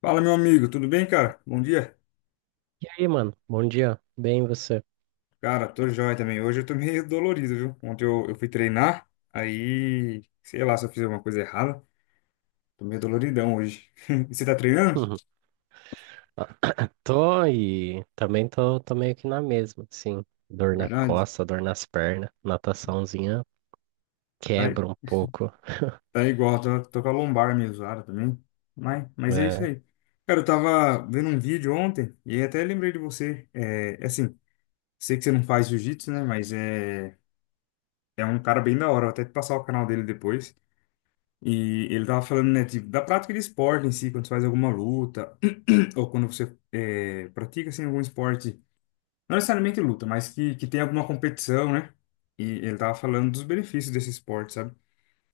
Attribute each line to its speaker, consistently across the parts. Speaker 1: Fala, meu amigo, tudo bem, cara? Bom dia.
Speaker 2: E aí, mano? Bom dia. Bem, e você?
Speaker 1: Cara, tô jóia também. Hoje eu tô meio dolorido, viu? Ontem eu fui treinar, aí, sei lá se eu fiz alguma coisa errada. Tô meio doloridão hoje. E Você tá treinando?
Speaker 2: Uhum. Tô e também tô meio que na mesma, assim. Dor na
Speaker 1: Verdade.
Speaker 2: costa, dor nas pernas, nataçãozinha
Speaker 1: Tá,
Speaker 2: quebra um pouco.
Speaker 1: tá igual, tô com a lombar meio zoada também. Mas é isso
Speaker 2: É.
Speaker 1: aí. Cara, eu tava vendo um vídeo ontem e até lembrei de você. É assim, sei que você não faz jiu-jitsu, né? Mas é, é um cara bem da hora. Vou até te passar o canal dele depois. E ele tava falando, né, tipo, da prática de esporte em si, quando você faz alguma luta, ou quando você pratica, assim, algum esporte, não necessariamente luta, mas que tem alguma competição, né? E ele tava falando dos benefícios desse esporte, sabe?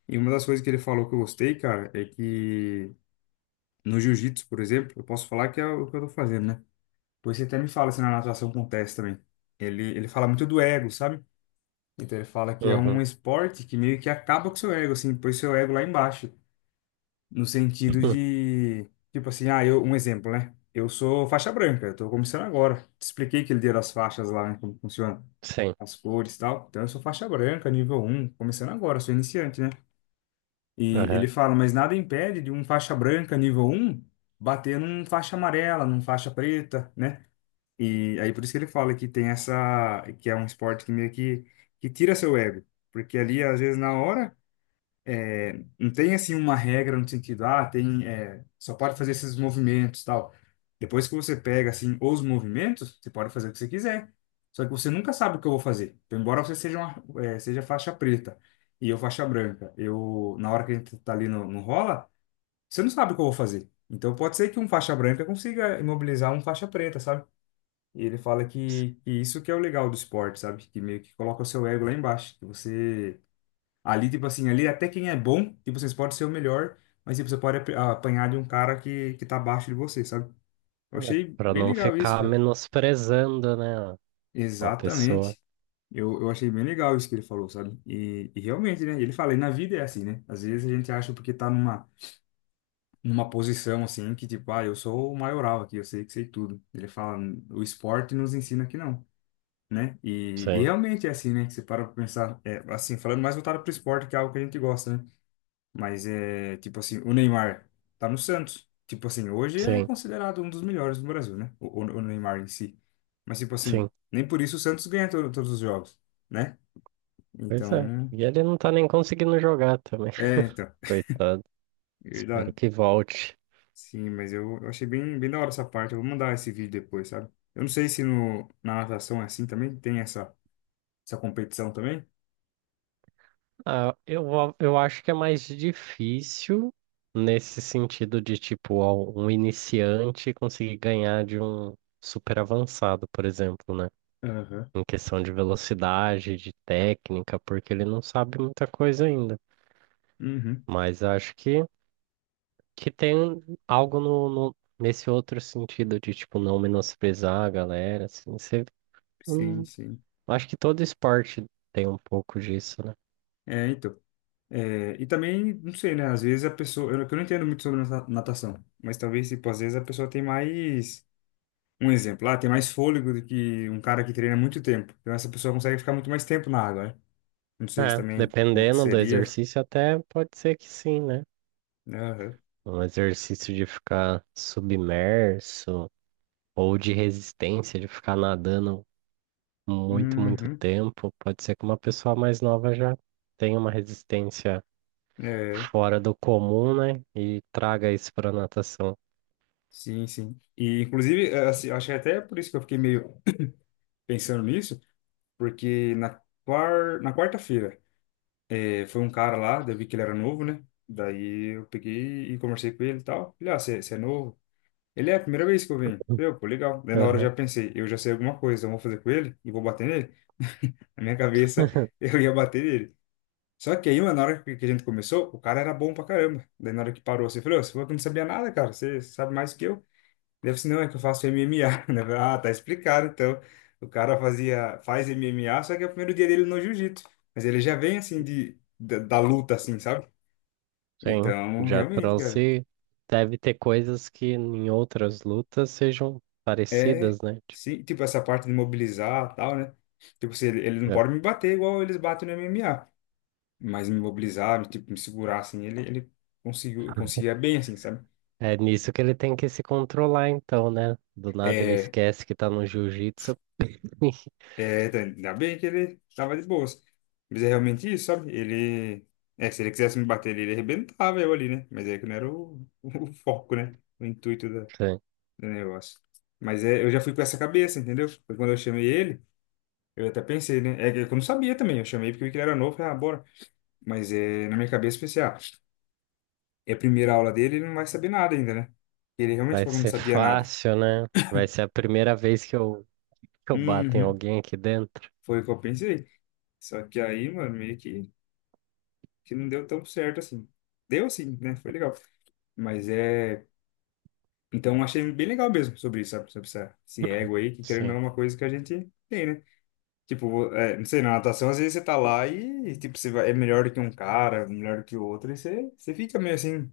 Speaker 1: E uma das coisas que ele falou que eu gostei, cara, é que no jiu-jitsu, por exemplo, eu posso falar que é o que eu tô fazendo, né? Pois você até me fala se na natação acontece também. Ele fala muito do ego, sabe? Então ele fala que é um
Speaker 2: Uhum.
Speaker 1: esporte que meio que acaba com o seu ego, assim, põe seu ego lá embaixo. No sentido
Speaker 2: Hum,
Speaker 1: de, tipo assim, ah, eu, um exemplo, né? Eu sou faixa branca, eu tô começando agora. Te expliquei aquele dia das faixas lá, né? Como funciona,
Speaker 2: sim.
Speaker 1: as cores e tal. Então eu sou faixa branca, nível um começando agora, sou iniciante, né? E
Speaker 2: Aham.
Speaker 1: ele fala, mas nada impede de um faixa branca, nível um bater num faixa amarela, num faixa preta, né? E aí por isso que ele fala que tem essa, que é um esporte que meio que tira seu ego. Porque ali, às vezes, na hora não tem assim uma regra no sentido, ah, tem, é, só pode fazer esses movimentos, e tal. Depois que você pega assim os movimentos, você pode fazer o que você quiser. Só que você nunca sabe o que eu vou fazer. Então, embora você seja uma, é, seja faixa preta e eu faixa branca, eu na hora que a gente tá ali no, no rola, você não sabe o que eu vou fazer. Então pode ser que um faixa branca consiga imobilizar um faixa preta, sabe? E ele fala que isso que é o legal do esporte, sabe? Que meio que coloca o seu ego lá embaixo, que você ali, tipo assim, ali até quem é bom, tipo, vocês podem ser o melhor, mas tipo, você pode apanhar de um cara que tá abaixo de você, sabe? Eu
Speaker 2: É,
Speaker 1: achei
Speaker 2: pra
Speaker 1: bem
Speaker 2: não
Speaker 1: legal isso,
Speaker 2: ficar
Speaker 1: cara.
Speaker 2: menosprezando, né, a pessoa.
Speaker 1: Exatamente. Eu achei bem legal isso que ele falou, sabe? E realmente, né? Ele fala, e na vida é assim, né? Às vezes a gente acha porque tá numa, numa posição assim, que tipo, ah, eu sou o maioral aqui, eu sei que sei tudo. Ele fala, o esporte nos ensina que não, né? E
Speaker 2: Sim,
Speaker 1: realmente é assim, né? Que você para pra pensar, é, assim, falando mais voltado pro esporte, que é algo que a gente gosta, né? Mas é tipo assim, o Neymar tá no Santos. Tipo assim, hoje é
Speaker 2: sim,
Speaker 1: considerado um dos melhores do Brasil, né? O, o Neymar em si. Mas tipo assim,
Speaker 2: sim.
Speaker 1: nem por isso o Santos ganha todos os jogos, né?
Speaker 2: Pois é.
Speaker 1: Então,
Speaker 2: E ele não tá nem conseguindo jogar também.
Speaker 1: então,
Speaker 2: Coitado.
Speaker 1: é
Speaker 2: Espero
Speaker 1: verdade.
Speaker 2: que volte.
Speaker 1: Sim, mas eu achei bem, bem da hora essa parte. Eu vou mandar esse vídeo depois, sabe? Eu não sei se no, na natação é assim também, tem essa, essa competição também.
Speaker 2: Ah, eu acho que é mais difícil nesse sentido de, tipo, ó, um iniciante conseguir ganhar de um super avançado, por exemplo, né?
Speaker 1: Aham.
Speaker 2: Em questão de velocidade, de técnica, porque ele não sabe muita coisa ainda.
Speaker 1: Uhum.
Speaker 2: Mas acho que tem algo nesse outro sentido de, tipo, não menosprezar a galera, assim. Você,
Speaker 1: Sim,
Speaker 2: hum,
Speaker 1: sim.
Speaker 2: acho que todo esporte tem um pouco disso, né?
Speaker 1: É, então. É, e também, não sei, né? Às vezes a pessoa. Eu, que eu não entendo muito sobre natação, mas talvez, tipo, às vezes a pessoa tem mais. Um exemplo, lá tem mais fôlego do que um cara que treina muito tempo. Então essa pessoa consegue ficar muito mais tempo na água, né? Não sei se
Speaker 2: É,
Speaker 1: também
Speaker 2: dependendo do
Speaker 1: aconteceria.
Speaker 2: exercício, até pode ser que sim, né?
Speaker 1: Né, aham.
Speaker 2: Um exercício de ficar submerso ou de resistência, de ficar nadando muito, muito
Speaker 1: Uhum.
Speaker 2: tempo. Pode ser que uma pessoa mais nova já tenha uma resistência
Speaker 1: É,
Speaker 2: fora do comum, né? E traga isso para natação.
Speaker 1: sim, sim. E, inclusive, é, assim, eu acho que é até por isso que eu fiquei meio pensando nisso, porque na, na quarta-feira é, foi um cara lá, daí eu vi que ele era novo, né? Daí eu peguei e conversei com ele e tal. Falei, ah, você é novo? Ele é a primeira vez que eu venho. Eu, pô, legal. Daí na hora eu
Speaker 2: Aham.
Speaker 1: já pensei, eu já sei alguma coisa, eu vou fazer com ele e vou bater nele. Na minha cabeça, eu ia bater nele. Só que aí, mano, na hora que a gente começou, o cara era bom pra caramba. Daí na hora que parou, você falou, "Ô, você falou que não sabia nada, cara, você sabe mais que eu. Deve ser, não, é que eu faço MMA. Daí eu falei, ah, tá explicado, então. O cara fazia, faz MMA, só que é o primeiro dia dele no jiu-jitsu. Mas ele já vem, assim, de, da, da luta, assim, sabe?
Speaker 2: Sim,
Speaker 1: Então,
Speaker 2: já
Speaker 1: realmente, cara.
Speaker 2: trouxe. Deve ter coisas que em outras lutas sejam
Speaker 1: É,
Speaker 2: parecidas, né? Tipo,
Speaker 1: sim, tipo, essa parte de mobilizar e tal, né? Tipo, se ele, ele não
Speaker 2: é
Speaker 1: pode me bater igual eles batem no MMA, mas me mobilizar, me, tipo, me segurar, assim, ele conseguiu, conseguia bem, assim, sabe?
Speaker 2: é nisso que ele tem que se controlar, então, né? Do nada ele
Speaker 1: É,
Speaker 2: esquece que tá no jiu-jitsu.
Speaker 1: tá, ainda bem que ele tava de boas. Mas é realmente isso, sabe? Ele, é, se ele quisesse me bater, ele arrebentava eu ali, né? Mas é que não era o, o foco, né? O intuito da, do negócio. Mas é, eu já fui com essa cabeça, entendeu? Foi quando eu chamei ele, eu até pensei, né? É que eu não sabia também, eu chamei porque eu vi que ele era novo, falei, ah, bora. Mas é, na minha cabeça eu pensei, ah, é a primeira aula dele, ele não vai saber nada ainda, né? Ele realmente
Speaker 2: Vai
Speaker 1: falou que não
Speaker 2: ser
Speaker 1: sabia nada.
Speaker 2: fácil, né? Vai ser a primeira vez que que eu bato em
Speaker 1: Uhum,
Speaker 2: alguém aqui dentro.
Speaker 1: foi o que eu pensei. Só que aí, mano, meio que não deu tão certo assim. Deu sim, né? Foi legal. Mas é. Então achei bem legal mesmo sobre isso, sabe? Sobre essa, esse ego aí, que querendo ou
Speaker 2: Sim.
Speaker 1: não é uma coisa que a gente tem, né? Tipo, é, não sei, na natação às vezes você tá lá e, tipo, você é melhor do que um cara, melhor do que o outro, e você, você fica meio assim,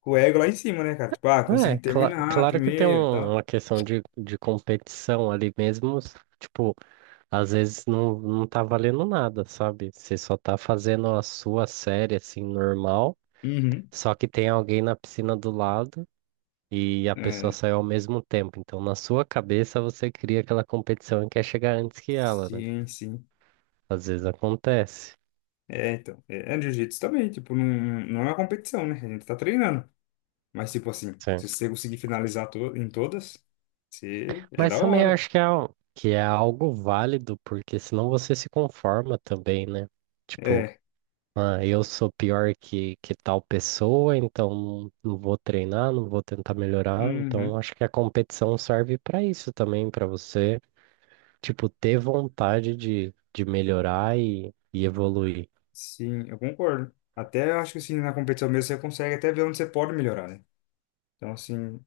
Speaker 1: com o ego lá em cima, né, cara? Tipo, ah, consegui
Speaker 2: É,
Speaker 1: terminar
Speaker 2: claro que tem
Speaker 1: primeiro e tal.
Speaker 2: uma questão de competição ali mesmo. Tipo, às vezes não, não tá valendo nada, sabe? Você só tá fazendo a sua série, assim, normal.
Speaker 1: Uhum.
Speaker 2: Só que tem alguém na piscina do lado e a pessoa
Speaker 1: É,
Speaker 2: saiu ao mesmo tempo. Então, na sua cabeça, você cria aquela competição e quer chegar antes que ela, né?
Speaker 1: sim, sim.
Speaker 2: Às vezes acontece.
Speaker 1: É, então, é, é jiu-jitsu também, tipo, não, não é uma competição, né? A gente tá treinando. Mas, tipo assim, se você conseguir finalizar to em todas, você, é da
Speaker 2: Mas também
Speaker 1: hora.
Speaker 2: acho que é, que é algo válido, porque senão você se conforma também, né? Tipo,
Speaker 1: É,
Speaker 2: ah, eu sou pior que tal pessoa, então não não vou treinar, não vou tentar melhorar. Então
Speaker 1: uhum,
Speaker 2: acho que a competição serve para isso também, para você, tipo, ter vontade de melhorar e evoluir.
Speaker 1: sim, eu concordo. Até eu acho que, assim, na competição mesmo você consegue até ver onde você pode melhorar, né? Então, assim,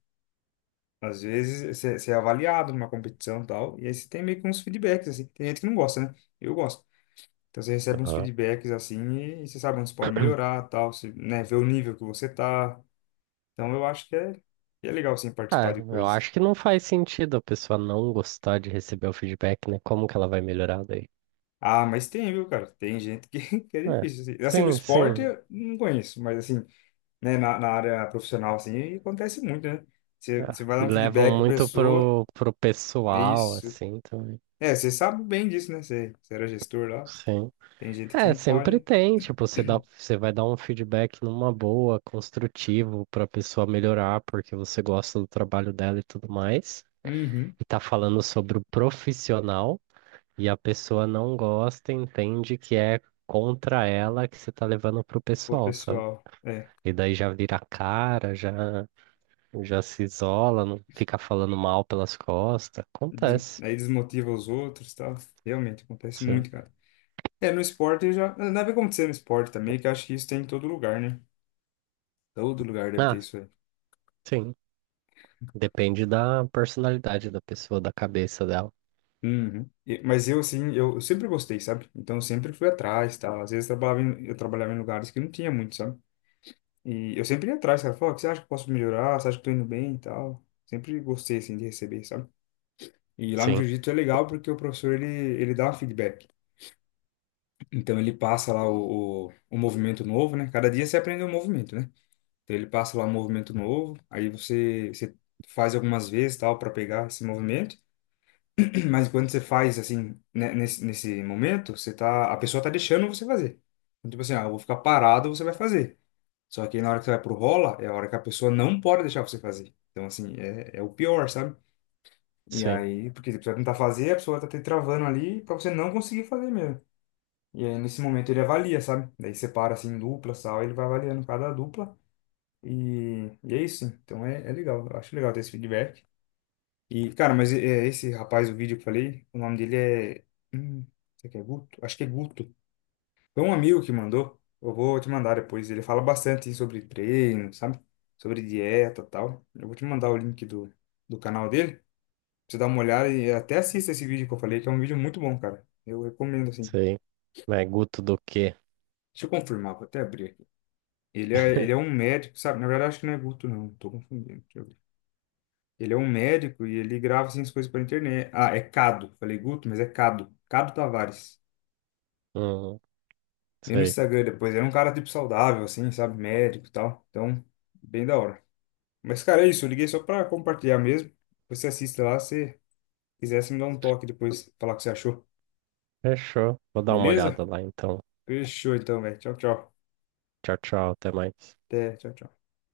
Speaker 1: às vezes você, você é avaliado numa competição e tal, e aí você tem meio que uns feedbacks, assim. Tem gente que não gosta, né? Eu gosto. Então você recebe uns
Speaker 2: Aham.
Speaker 1: feedbacks assim e você sabe onde você pode melhorar, tal, você, né, vê o nível que você tá. Então eu acho que é legal sim
Speaker 2: Ah,
Speaker 1: participar de
Speaker 2: eu
Speaker 1: coisas.
Speaker 2: acho que não faz sentido a pessoa não gostar de receber o feedback, né? Como que ela vai melhorar daí?
Speaker 1: Ah, mas tem, viu, cara? Tem gente que, que é
Speaker 2: É.
Speaker 1: difícil. Assim, assim, no
Speaker 2: Sim,
Speaker 1: esporte
Speaker 2: sim.
Speaker 1: eu não conheço, mas assim, né, na, na área profissional assim, acontece muito, né? Você,
Speaker 2: É,
Speaker 1: você vai
Speaker 2: e
Speaker 1: dar um
Speaker 2: levam
Speaker 1: feedback pra
Speaker 2: muito
Speaker 1: pessoa,
Speaker 2: pro
Speaker 1: é
Speaker 2: pessoal,
Speaker 1: isso.
Speaker 2: assim, também.
Speaker 1: É, você sabe bem disso, né? Você era gestor lá.
Speaker 2: Sim.
Speaker 1: Tem gente que você
Speaker 2: É,
Speaker 1: não
Speaker 2: sempre
Speaker 1: pode.
Speaker 2: tem, tipo, você dá, você vai dar um feedback numa boa, construtivo, pra pessoa melhorar, porque você gosta do trabalho dela e tudo mais.
Speaker 1: Uhum.
Speaker 2: E tá falando sobre o profissional, e a pessoa não gosta, entende que é contra ela que você tá levando pro
Speaker 1: Pô,
Speaker 2: pessoal, sabe?
Speaker 1: pessoal. É.
Speaker 2: E daí já vira a cara, já, já se isola, não fica falando mal pelas costas.
Speaker 1: Des-
Speaker 2: Acontece.
Speaker 1: aí desmotiva os outros, e tal. Realmente acontece
Speaker 2: Sim.
Speaker 1: muito, cara. É, no esporte eu já. Deve acontecer no esporte também, que eu acho que isso tem em todo lugar, né? Todo lugar deve ter
Speaker 2: Ah,
Speaker 1: isso aí.
Speaker 2: sim, depende da personalidade da pessoa, da cabeça dela.
Speaker 1: Uhum. E- mas eu, assim, eu sempre gostei, sabe? Então eu sempre fui atrás, tal. Às vezes eu trabalhava em lugares que não tinha muito, sabe? E eu sempre ia atrás, cara. Falava, "Ó, o que você acha que eu posso melhorar? Você acha que eu tô indo bem e tal? Sempre gostei, assim, de receber, sabe? E lá no
Speaker 2: Sim,
Speaker 1: jiu-jitsu é legal porque o professor, ele dá um feedback. Então ele passa lá o movimento novo, né? Cada dia você aprende um movimento, né? Então ele passa lá um movimento novo, aí você, você faz algumas vezes tal para pegar esse movimento, mas quando você faz assim, né, nesse momento, você tá, a pessoa tá deixando você fazer. Então, tipo assim, ah, eu vou ficar parado, você vai fazer. Só que na hora que você vai pro rola, é a hora que a pessoa não pode deixar você fazer. Então, assim, é, é o pior, sabe? E
Speaker 2: sim,
Speaker 1: aí, porque você vai tentar fazer, a pessoa tá te travando ali pra você não conseguir fazer mesmo. E aí, nesse momento, ele avalia, sabe? Daí separa, assim, duplas e tal, ele vai avaliando cada dupla. E é isso. Então é, é legal. Eu acho legal ter esse feedback. E, cara, mas é, é esse rapaz, o vídeo que eu falei, o nome dele é. Hum, será que é Guto? Acho que é Guto. Foi um amigo que mandou. Eu vou te mandar depois. Ele fala bastante sobre treino, sabe? Sobre dieta e tal. Eu vou te mandar o link do, do canal dele. Pra você dar uma olhada e até assista esse vídeo que eu falei, que é um vídeo muito bom, cara. Eu recomendo, assim.
Speaker 2: sei. Mas Guto do quê?
Speaker 1: Deixa eu confirmar, vou até abrir aqui. Ele é um médico, sabe? Na verdade, acho que não é Guto, não. Tô confundindo. Deixa eu ver. Ele é um médico e ele grava assim, as coisas pra internet. Ah, é Cado. Falei Guto, mas é Cado. Cado Tavares.
Speaker 2: Hum,
Speaker 1: Vê no
Speaker 2: sei.
Speaker 1: Instagram depois. Ele é um cara tipo saudável, assim, sabe? Médico e tal. Então, bem da hora. Mas, cara, é isso. Eu liguei só pra compartilhar mesmo. Depois você assiste lá, se quiser, você me dá um toque depois, falar o que você achou.
Speaker 2: Fechou. Vou dar uma
Speaker 1: Beleza?
Speaker 2: olhada lá então.
Speaker 1: Fechou então, velho. Tchau, tchau.
Speaker 2: Tchau, tchau, até mais.
Speaker 1: Até, tchau, tchau.